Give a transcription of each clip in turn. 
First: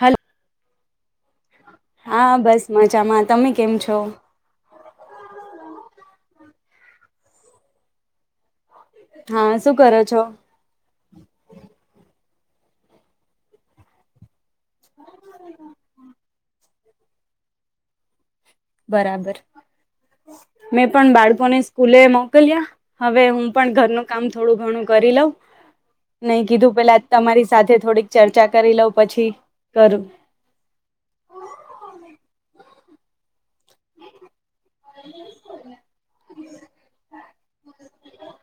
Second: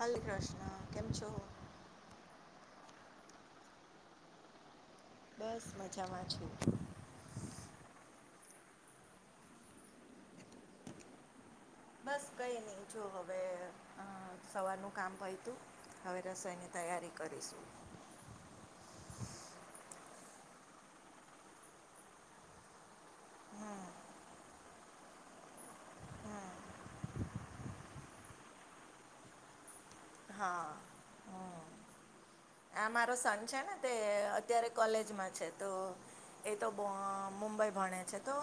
Hello Krishna કેમ છો હા બસ મજામાં તમે કેમ છો? બસ મજામાં છું. હા શું કરો છો? બ કઈ નહી જો હવે સવારનું કામ પયતું હવે રસોઈ ન તૈયારી કરીશું બરાબર મેં પણ બાળકોને સ્કૂલે મોકલ્યા હવે હું પણ ઘરનું કામ થોડું ઘણું કરી લોઉ નહી કીધું પેલા તમારી સાથે થોડીક ચર્ચા કરી લઉ પછી કરું હા હમ એમાં મા સન છે ને તે અત્યારે કોલેજમાં છે તો એ તો મુંબઈ ભણે છે તો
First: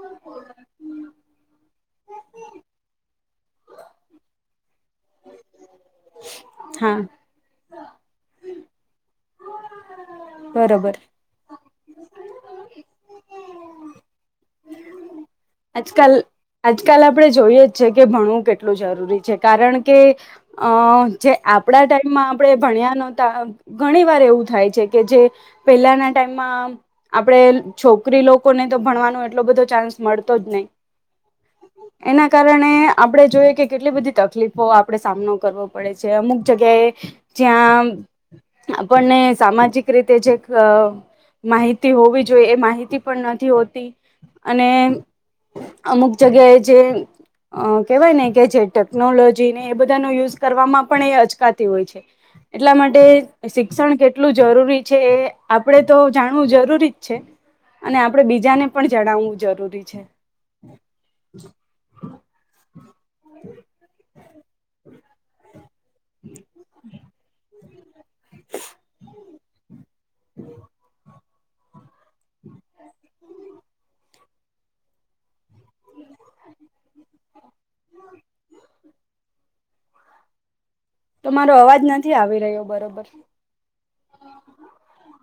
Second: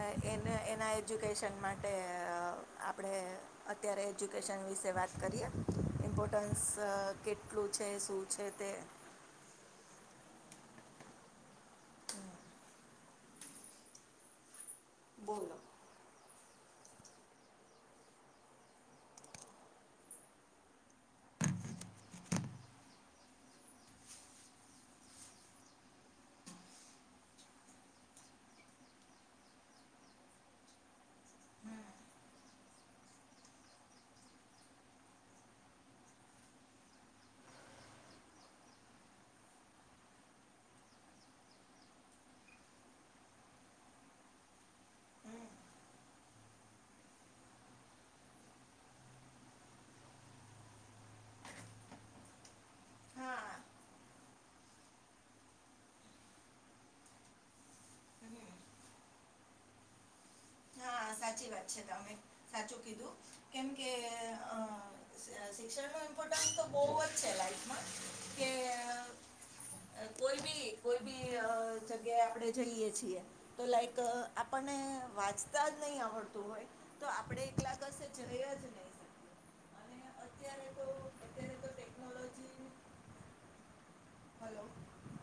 એ એના એજ્યુકેશન માટે આપણે અત્યારે એજ્યુકેશન વિશે વાત કરીએ રટન્સ હા કેટલું છે શું છે તે બરોબર બોલો આજ કાલ આજકાલ આપણે જોઈએ જ છે કે ભણવું કેટલું જરૂરી છે કારણ કે અ જે આપણા ટાઈમમાં આપણે ભણ્યા નહોતા ઘણી વાર એવું થાય છે કે જે પહેલાના ટાઈમમાં આપણેે છોકરી લોકોને તો ભણવાનો એટલો બધો ચાન્સ મળતો જ નહી હમ એના કારણે આપણે જોઈએ કે કેટલી બધી તકલીફો આપણે સામનો કરવો પડે છે અમુક જગ્યાએ જ્યાં આપણને સામાજિક રીતે જે માહિતી હોવી જોઈએ એ માહિતી પણ નથી હોતી અને અમુક જગ્યાએ જે અ કેહેવાય ને કે જે ટેકનોલોજીને એ બધાનો યુઝ કરવામાં પણ એ અચકાતી હોય છે એટલા માટે હા શિક્ષણ કેટલું જરૂરી છે એ આપડે તો જાણવું જરૂરી જ છે અને આપડે બીજાને પણ જણાવવું જરૂરી છે હા સાચી વાત છે તમે સાચું કીધું કેમ કે શિક્ષણ ન ઇમ્પોર્ટ તો બહુજ છે [inaudible] કે કોઈ બી કોઈ જગ્યાએ આપણે જઈએ છીએ તો લાઈક આપણને વા નહી આવડતું હોય તો આપણે એકલા કશે જઈ જ નહી [unintelligible] તમારો અવાજ નથી આવી રહ્યો ટેકનોલોજી બરોબર હલો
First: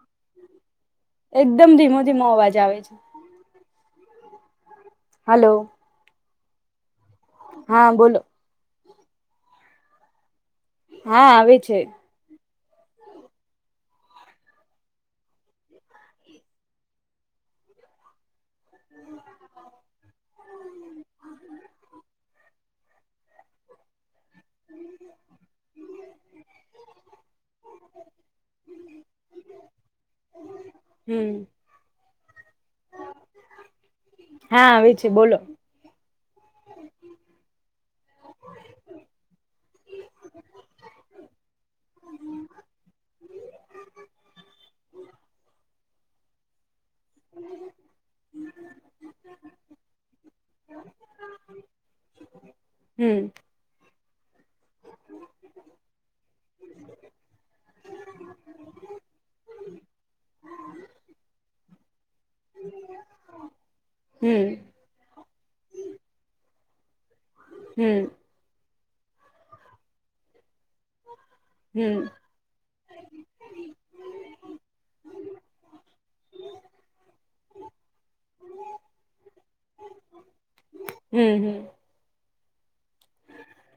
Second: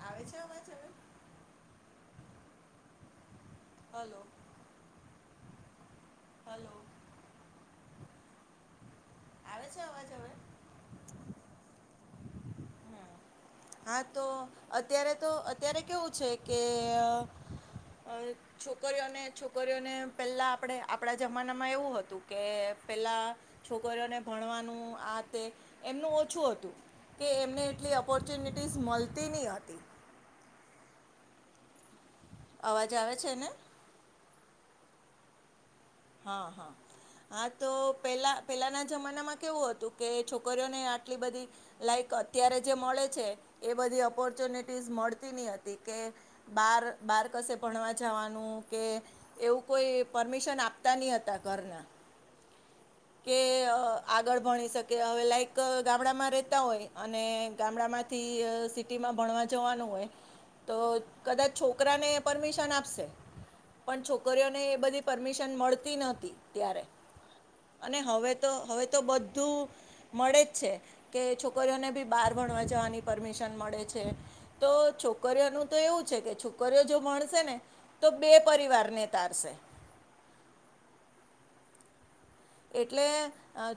આવે છે અવાજ હવે એકદમ ધીમો ધીમો અવાજ આવે છે હલો હલો હલો હા બોલો આવે છે અવાજ હવે હા આવે છે હા તો અત્યારે તો અત્યારે કેવું છે કે છોકરીઓને છોકરીઓને પેલા આપણે આપણા જમાનામાં એવું હતું કે પેલા છોકરીઓને ભણવાનું આ તે એમનું ઓછું હતું કે એમને એટલી ઓપોર્ચુનિટીસ મળતી નહ હતી હમ અવાજ આવે છે ને હા આવી છે બોલો હા હા હા તો પેલા પેલાના જમાનામાં કેવું હતું કે છોકરીઓને આ બધ લક અત્યારે જે મળે છે એ બધી ઓપોર્ચ્યુનિટી મળતી ન હતી કે બાર બાર કશે ભણવા જવાનું કે એવું કોઈ પરમિશન આપ તાનીયતા કરના હમ આગળ ભણી શકે હવે લાઈક ગામડામાં રહેતા હોય અને ગામડામાંથી સિટીમાં ભણવા જવાનું હોય તો કદાચ છોકરાને પરમિશન આપશે પણ હમ છોકરીઓને એ બધી પરમિશન મળતી નહતી ત્યારે અને હમ હવે તો હવે તો બધું મળે જ છે કે છોકરીઓને હમ બી બહાર ભણવા જવાની પરમિશન મળે છે તો છોકરીઓનું તો એવું છે કે છોકરીઓ જો મળશે ને તો બે પરિવાર ને તારશે હમ હમ એટલે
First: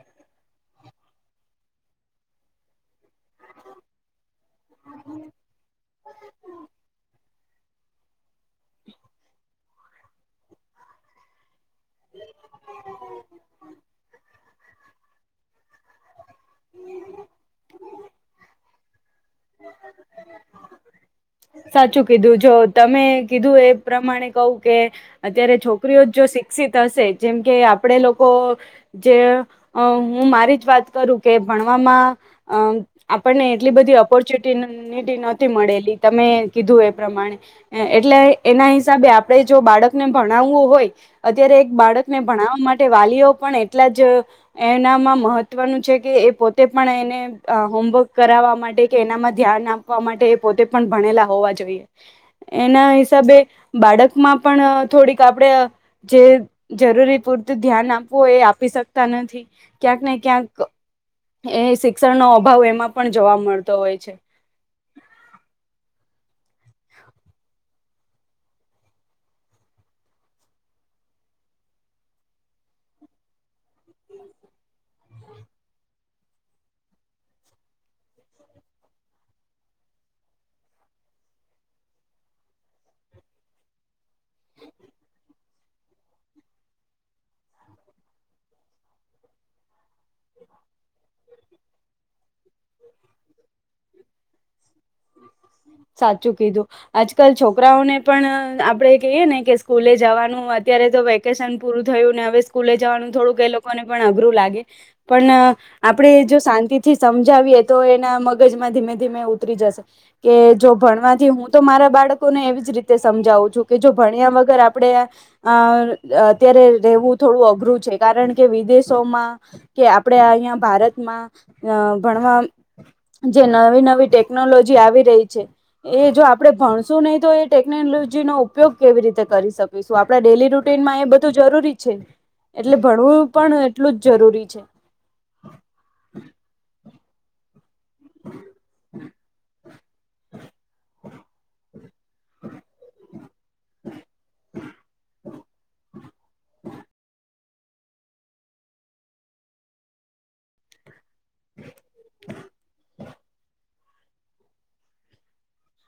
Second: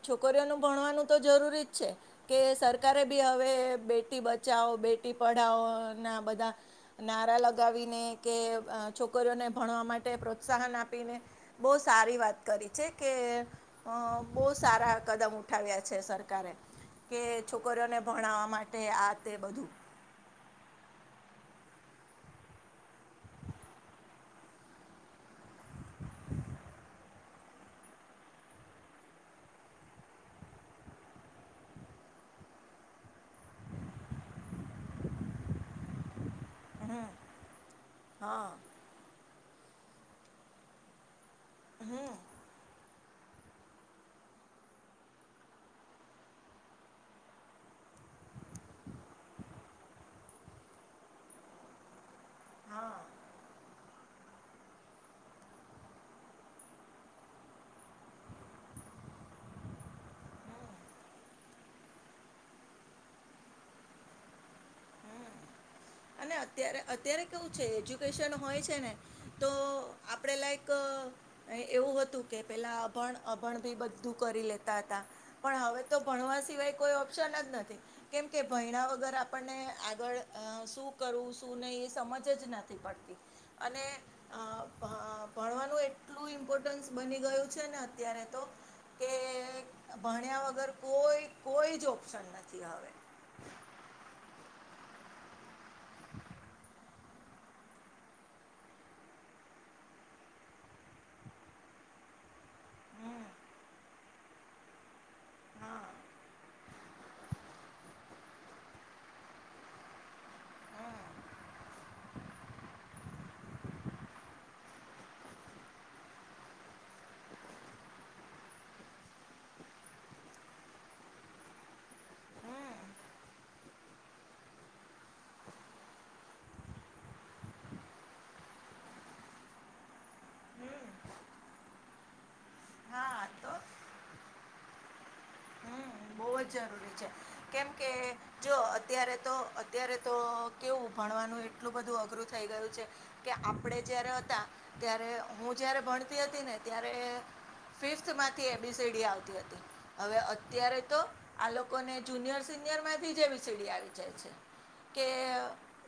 છોકરીઓનું ભણવાનું તો જરૂરી જ છે કે સર સરકારે બી હવે બેટી બચાવો બેટી પઢાાવો ના બધા નારા લગ ગાવીને કે છોકરીઓને ભણવા માટે પ્રોત્સાહન આપીને બહુ સારી વાત કરી છે કે બહુ સારા કદમ ઉઠાવ્યા છે સરકારે કે છોકરીઓને ભણાવવા માટે આ તે બધું હ સાચું કીધું જો તમે કીધું એ પ્રમાણે કહ કે અત્યારે છોકરીઓ જ જો વિક હશે જેમ કે આપડ લોકો જે હું મારી જ વાત કરું કે ભણવામાં અ આપણને એટલી બધી ઓપોર્ચ્યુનિનિટી નથીતી મળેલી તમે કીધું એ હમ પ્રમાણે એટલે હા એના હિસાબે આપણે જ જો બાળકને ભણાવવું હોય અત્યારે એક હમ બાળકને ભણાવવા માટે વાલીઓ પણ એટલા જ એનામાં મહત્વનું છે કે એ પોતે પણ એને હોમવર્ક કરાવવા માટે કે એનામાં ધ્યાન આપવા માટે પોતે પણ ભણેલા હોવા જોઈએ એના હા હિસાબે બાળકમાં પણ થોડીક આપડે જે જરૂરી પૂરતું ધ્યાન આપવું એ આપી શકતા નથી ક્યાંક ને ક્યાંક એ શિક્ષણનો અભાવ એમાં પણ જોવા મળતો હોય છે અને અત્યારે અત્યારે કેવું છે એજ્યુકેશન હોય છે ને તો આપણે લાઈક એવું હતું કે પેલા અભણ અભણ ભી બધું કરી લેતા હતા પણ હવે તો ભણવા સિવાય કોઈ ઓપ્શન જ નથી કેમ કે ભયણા વગર આપણને આગળ શું કરું શું નહી એ સમજ જ નથી પડતી અને અ, ભ- એટલું ઇમ્પોર્ટન્સ બની ગયું છે ને અત્યારે તો કે ભણ્યા વગર કોઈ કોઈ જ ઓપ્શન નથી હવે હમ સાચું કીધું આજકાલ છોકરાઓને પણ આપડે કહીએ ને કે સ્કૂલે જવાનું અત્યારે તો વેકેશન પૂરું થયું ને હવે સ્કૂલે જવાનું થોડુંક એ લોકોને પણ અઘરું લાગે પણ હા આપણેે જો શાંતિથી સમજાવીએ તો એના મગજમાં ધીમે ધીમે ઉતરી જશે કે જો ભણવાથી હું તો મારા બાળકોને એવી જ રીતે સમજાવું છું કે જો ભણ્યા વગર આપડે અ અત્યારે રહેવું થોડું અઘરું છે કારણ કે વિદેશોમાં કે આપણેે અહિયાયા ભારતમાં ભણવા હમ હમ જે નવી નવી ટેકનોલોજી આવી રહી છે એ જો આપડણે ભણશું નહી તો એ ટેકનોલોજી નો ઉપયોગ કેવી રીતે કરી શકે આપડા ડેલી રૂટીનમાં એ બધું જરૂરી છે એટલે ભણવું હા તો પણ એટલું જ જરૂરી છે હમ બહુ જ જરૂરી છે કેમ કે જો અત્યારે તો અત્યારે તો કેવું ભણ એટલું બધું અઘરું થઈ ગયું છે કે આપણે જયારે હતા ત્યારે હું જયારે ભણતી તમાંથી એબીસીડી આવતી હતી હવે અત્યારે તો આ લોકોને જુનિયર સિનિયર માંથી જેવી સીડી આવી જાય છે કે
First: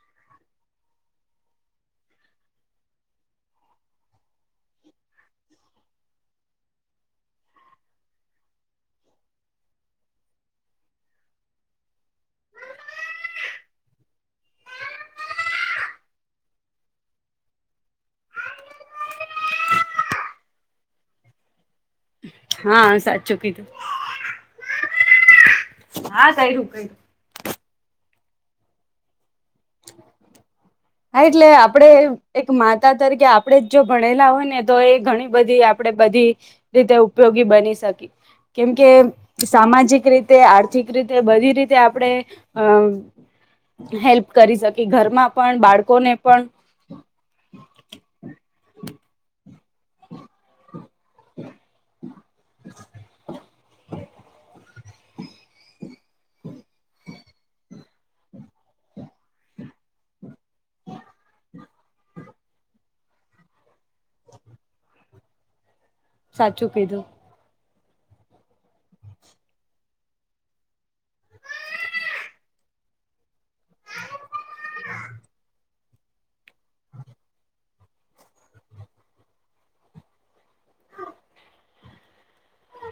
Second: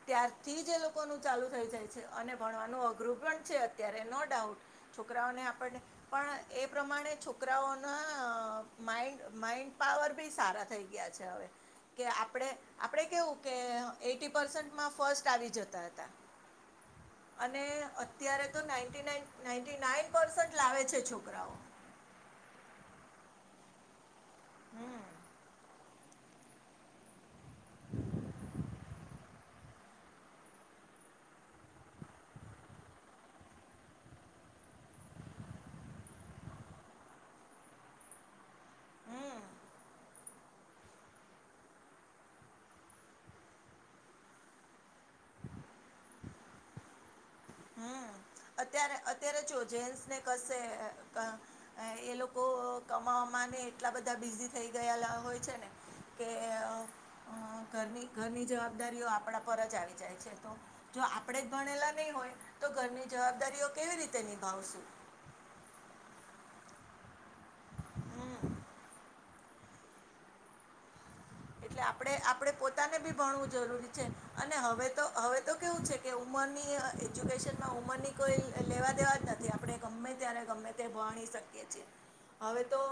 ત્યારથી જ એ લોકો ન ચાલુ થઈ જાય છે અને ભણવાનું અઘરું પણ છે અત ત્યારે નો ડાઉટ છોકરાઓને આપણને પણ એ પ્રમાણે છોકરાઓના માઇન્ડ માઈન્ડ પાવર ભી સારા થઈ ગયા છે હવે કે આપણે આપડે કેવું કે એટી પસન્ટમાં ફસ્ટ આવી જતા હતા અને અત્યારે ના ના ના નાન પરસન્ટ લાવે છે છોકરાઓ હા સાચું કીધું હમ હા કઈું કઈું [inaudible] [inaudible] [inaudible] હા એટલે આપણે એક માતા તરીકે આપણેે જ જો ભણેલા હોય ને તો એ ઘણી બધી આપડે રીતે ઉપયોગી બની શકી કેમ કે હમ સામાજિક રીતે આર્થિક રીતે બધી રીતે આપડણે અમ હેલ્પ કરી શકી ઘરમાં પણ બાળકોને પણ હમ અત્યારે અત્યારે ચો જેન્ટ્સને કશે એ લોકો કમાવામાં એટલા બધા બિઝી થઈ ગયલા હોય છે ને કે ઘરની ઘરની જવાબદારીઓ આપણા પર જ આવી જાય છે તો જો આપણે જ ભણેલા નહીં હોય તો ઘરની જવાબદારીઓ કેવી રીતે નિભાવશું સાચું કીધું હમ એટલે આપણે આપણે પોતાને બી ભણવું જરૂરી છે અને હવે તો હવે તો કેવું છે કે ઉંમરની એજ્યુકેશનમાં ઉંમરની કોઈ લેવા દેવા જ નથી આપણે ગમે ત્યારે ગમે તે જાણી શકી છે હવે તો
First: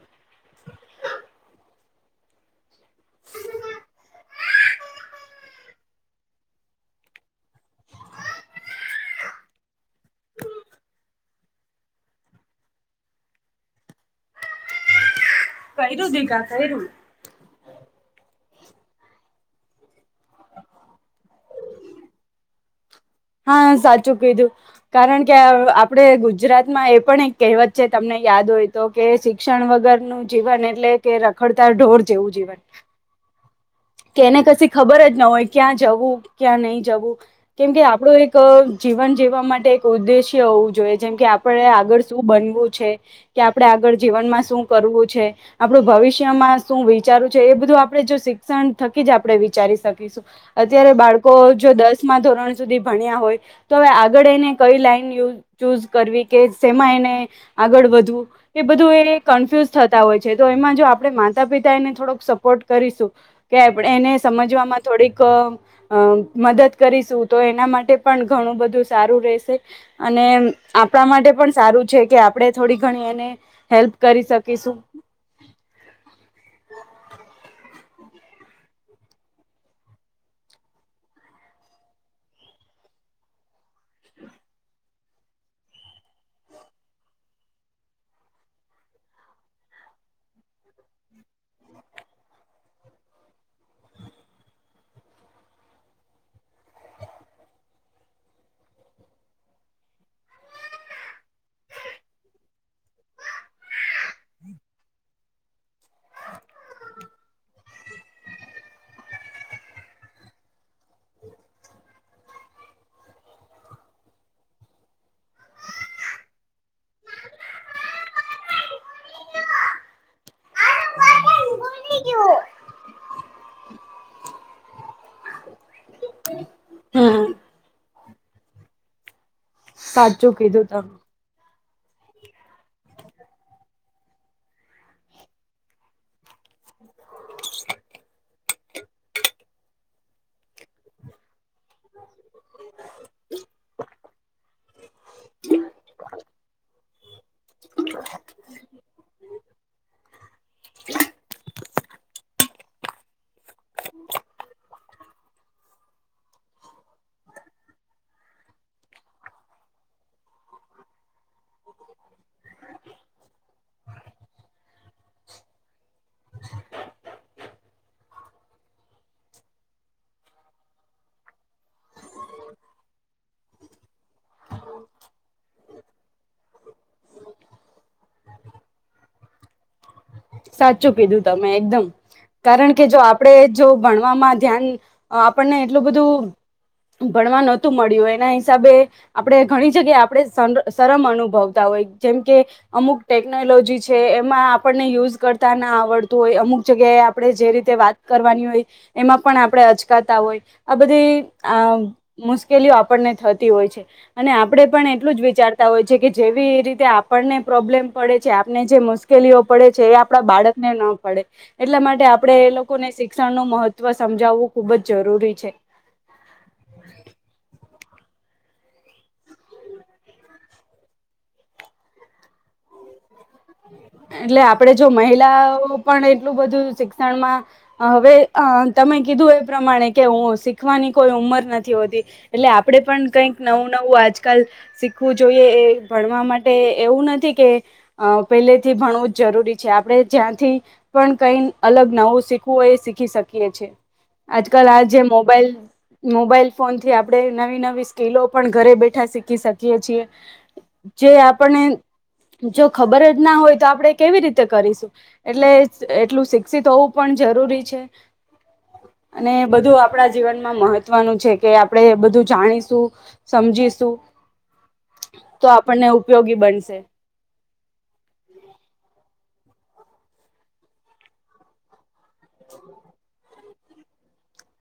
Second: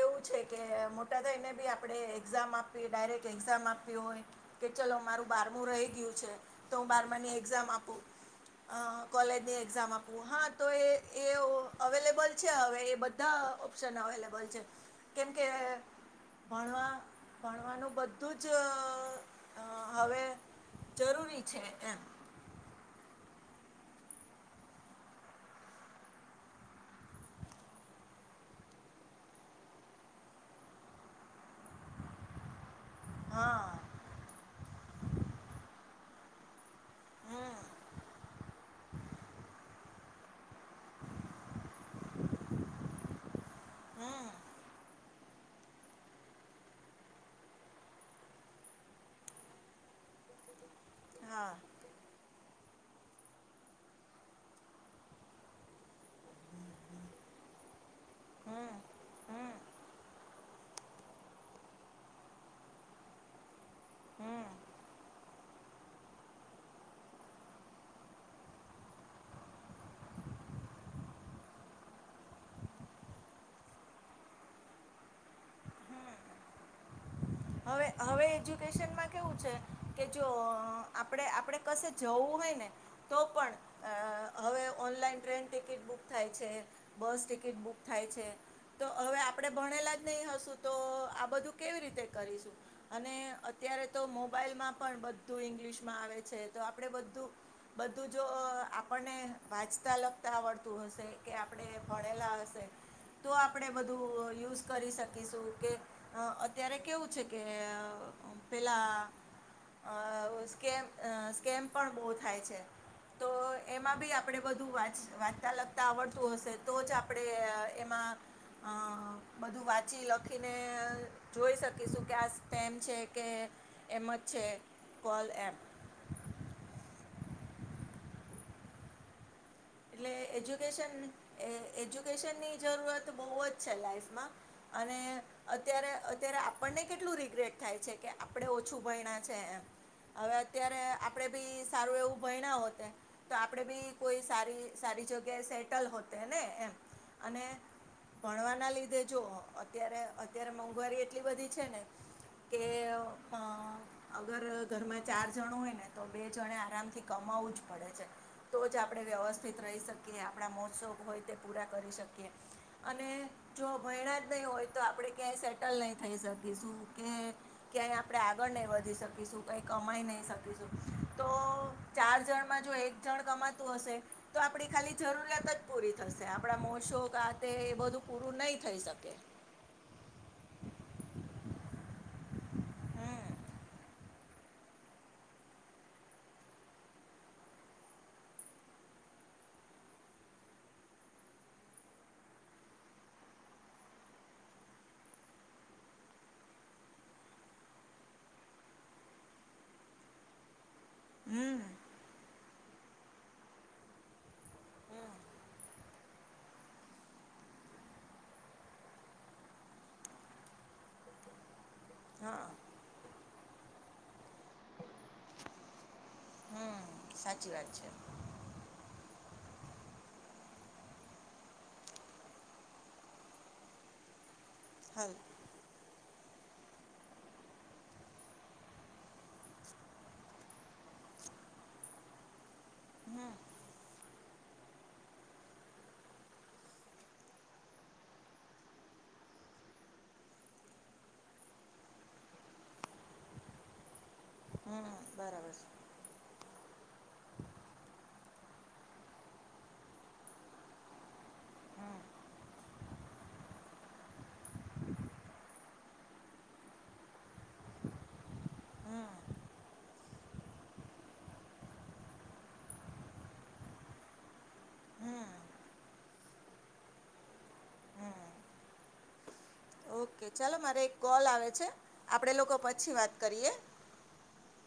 એવું છે કે મોટા થાયને બી આપણે એક્ઝામ આપ ડાયરેક્ટ એક્ઝામ આપ્યું હોય કે ચલો મારું બારમું રહી ગયું છે તો હું બારમાની એક્ઝામ આપું અ કોલેજની એક્ઝામ આપવું હા તો એ એ અવેલેબલ છે હવે એ બધા ઓપ્શન અવેલેબલ છે કેમ કે કર્યું દીઘા કર્યું કરવાનું બધું જ હવે જરૂરી છે એમ [inaudible] હા સાચું કીધું કારણ કે આપડે ગુજરાતમાં એ પણ એક કહેવત છે તમને યાદ તો કે શિક્ષણ વગર નું જીવન એટલે કે રખડતા ઢોર જેવું જીવન હા કે એને કશી ખબર જ ન હોય ક્યાં જવું ક્યાં નહી જ જ હમ કેમ કે આપડું એક જીવન જીવા માટે ઉદ્દેશ્ય હોવું જોઈએ જેમ કે આપણે આગળ શું બનવું છે કે આપડણે આગળ હમ જીવનમાં શું કરવું આપડું ભવિષ્યમાં શું વિચારું છે એ બધું આપણે જો શ્ થકી જ આપણે વિચારી શકીશું અત્યારે બાળકો હા જો દસ માં ધોરણ સુધી ભણ્યા હોય તો હવે આગળ એને કઈ લાઈન ચૂઝ કરવી કેમાં એને આગળ વધવું એ હમ બધું એ હમ કન્ફ્યુઝ થતા હોય છે તો એમાં જો આપડણે માતા પિતા એને થોડોક સપોર્ટ કરીશું કે આપ એને હમ સમજવામાં થોડીક મદદ કરીશું તો એના માટે પણ ણું બધું સારું રહેશે અને આપણા માટે પણ સારું છે કે આપણે થોડી ઘણી હ કરી પ છેે કે જો આપણે આપણે ક જવું હોય ને તો પણ હવે ઓનલાઈન ટ્રેન ટિકિટ બુક થાય છે બસ ટિકિટ બુક થાય છે તો હવે આપડણે ભણેલા જ નહી હશું તો આ બધું કેવી રીતે અને અત્યારે તો મોબાઈલમાં પણ બધું ઇંગ્લિશ માં આવે છે તો આપણેે બધું બધું જો આપણને વાજતા લગતા આવડતું હશે કે આપણે ભળેલા હશે તો આપણે બધું યુઝ કરી શકીશું કે અત્યારે કેવું છે કે પેલા અ સ્કેમ સ્કેમ પણ બહુ થાય છે તો એમાં બી આપણેે બુ વાંચતા લગતા આવડતું હશે તો જ આપણેે એમાં હ બધું વાંચી લખીને જોઈ શકે કે શું ક્યા સ્ટેમ છે કે એમ જ છે કોલ એપ હમ એટલે સાચું કીધું એજ્યુકેશન તમે એજ્યુકેશનની જરૂરત બહુ જ છે લાાઈફમાં અને અત્યારે અત્યારે આપણ મ કેટલું રિગ્રેટ થાય છે કે આપણેે ઓછું ભયણા છે એમ હવે અત્યારે આપડે બી સારું એવું ભય ના હોતે તો આપડે બી કોઈ સ સારી જગ્યા સેટલ ને એમ અને ભણવાના લીધે જો અત્યારે અત્યારે મોંઘવારી એટલી બધી છે ને કે અગર ઘરમાં ચાર જણ હોય ને તો બે જણે આરામ થી કમ પડે છે તો જ આપણે વ્યવસ્થા રહી શકીએ આપણા મોત્સો હોય તે પૂરા કરી શકીએ અને જો ભયણા જ નહી હોય તો આપણે ક્યાંય સેટલ નહી થઈ શકીશું ક્યાંય આપણે આગળ નહી વધી શકીશું કઈ કમાઈ નહી શકીશું તો ચાર જણમાં જો એક જણ કમાતું હશે તો આપડી ખાલી જરૂરિયાત જ પૂરી થશે આપણા મોશો કાતે એ બધું પૂરું નહી થઈ શકે સાચું કીધું તમે એકદમ કારણ કે જો હમ આપણેે જો ભણવામાં ધ્યાન આપણને એટલું બધું ભણવા નહોતું મળ્યું એના હિસાબે આપણેે ઘણી જગ્યાએ આપડ સરરમ અનુભવતા હોય જેમ કે અમુક ટેકનોલોજી છે એમાં આપણને યુઝ કરતા ના આવડતું હોય અમુક જગ્યાએ આપણે જે રીતે વાત કરવાની હોય એમાં પણ આપણે અચકાતા હોય આપ બધી હમ આ મુશ્કેલીઓ આપણને થતી હોય છે અને આપણે પણ હમ એટલું જ વિચારતા હોય છે કે જેવી રીતે આપ ને પ્રોબ્લેમ પડે છે આપને જે મુશ્કેલીઓ પડે છે એ આપ બાળકને ના પડે એટલા માટે આપણેે હા એ લોકો ને શીખ શિક્ષણ નું મહત્વ સમજાવવું ખુબ જ જરૂરી છે હમ સાચી વાત છે એટલે આપડે જો હાલ મહિલા પણ એટલું બધું શિક્ષણમાં હવે તમે કીધું એ પ્રમાણે કે હું શીખવાની કોઈ ઉમર નથી હોતી એટલે આપડે પણ હમ કઈક નવું નવું આજકાલ શીખવું જોઈએ એ ભણવા માટે એવું નથી કે અ પહેલે થી ભણવું જ જરૂરી છે આપણે જ્યાંથી પણ કઈ અલગ નવું શીખવું હોય ી શકી આજલ આ હમ જે મોબાઈલ બરાબર છે મોબાઈલ ફોન થી આપડણે નવી નવી સ્કીિલો પણ ઘરે બેઠા શીખી શકીએ છીએ જે આપણે હમ જો ખબર જ ના હોય તો આપણે કેવી રીતે કરીશું એટલે એટલું શિક્ષિત હોવું પણ જરૂરી છે. હમ [inaudible] અને બધું આપણા જીવનમાં મહત્વનું છે કે આપણેે બધું જાણીશું સમજીશું તો આપણને ઉપયોગી બનશે ઓકે ચાલો મારે એક કોલ આવે છે આપડે લોકો પછી વાત કરીએ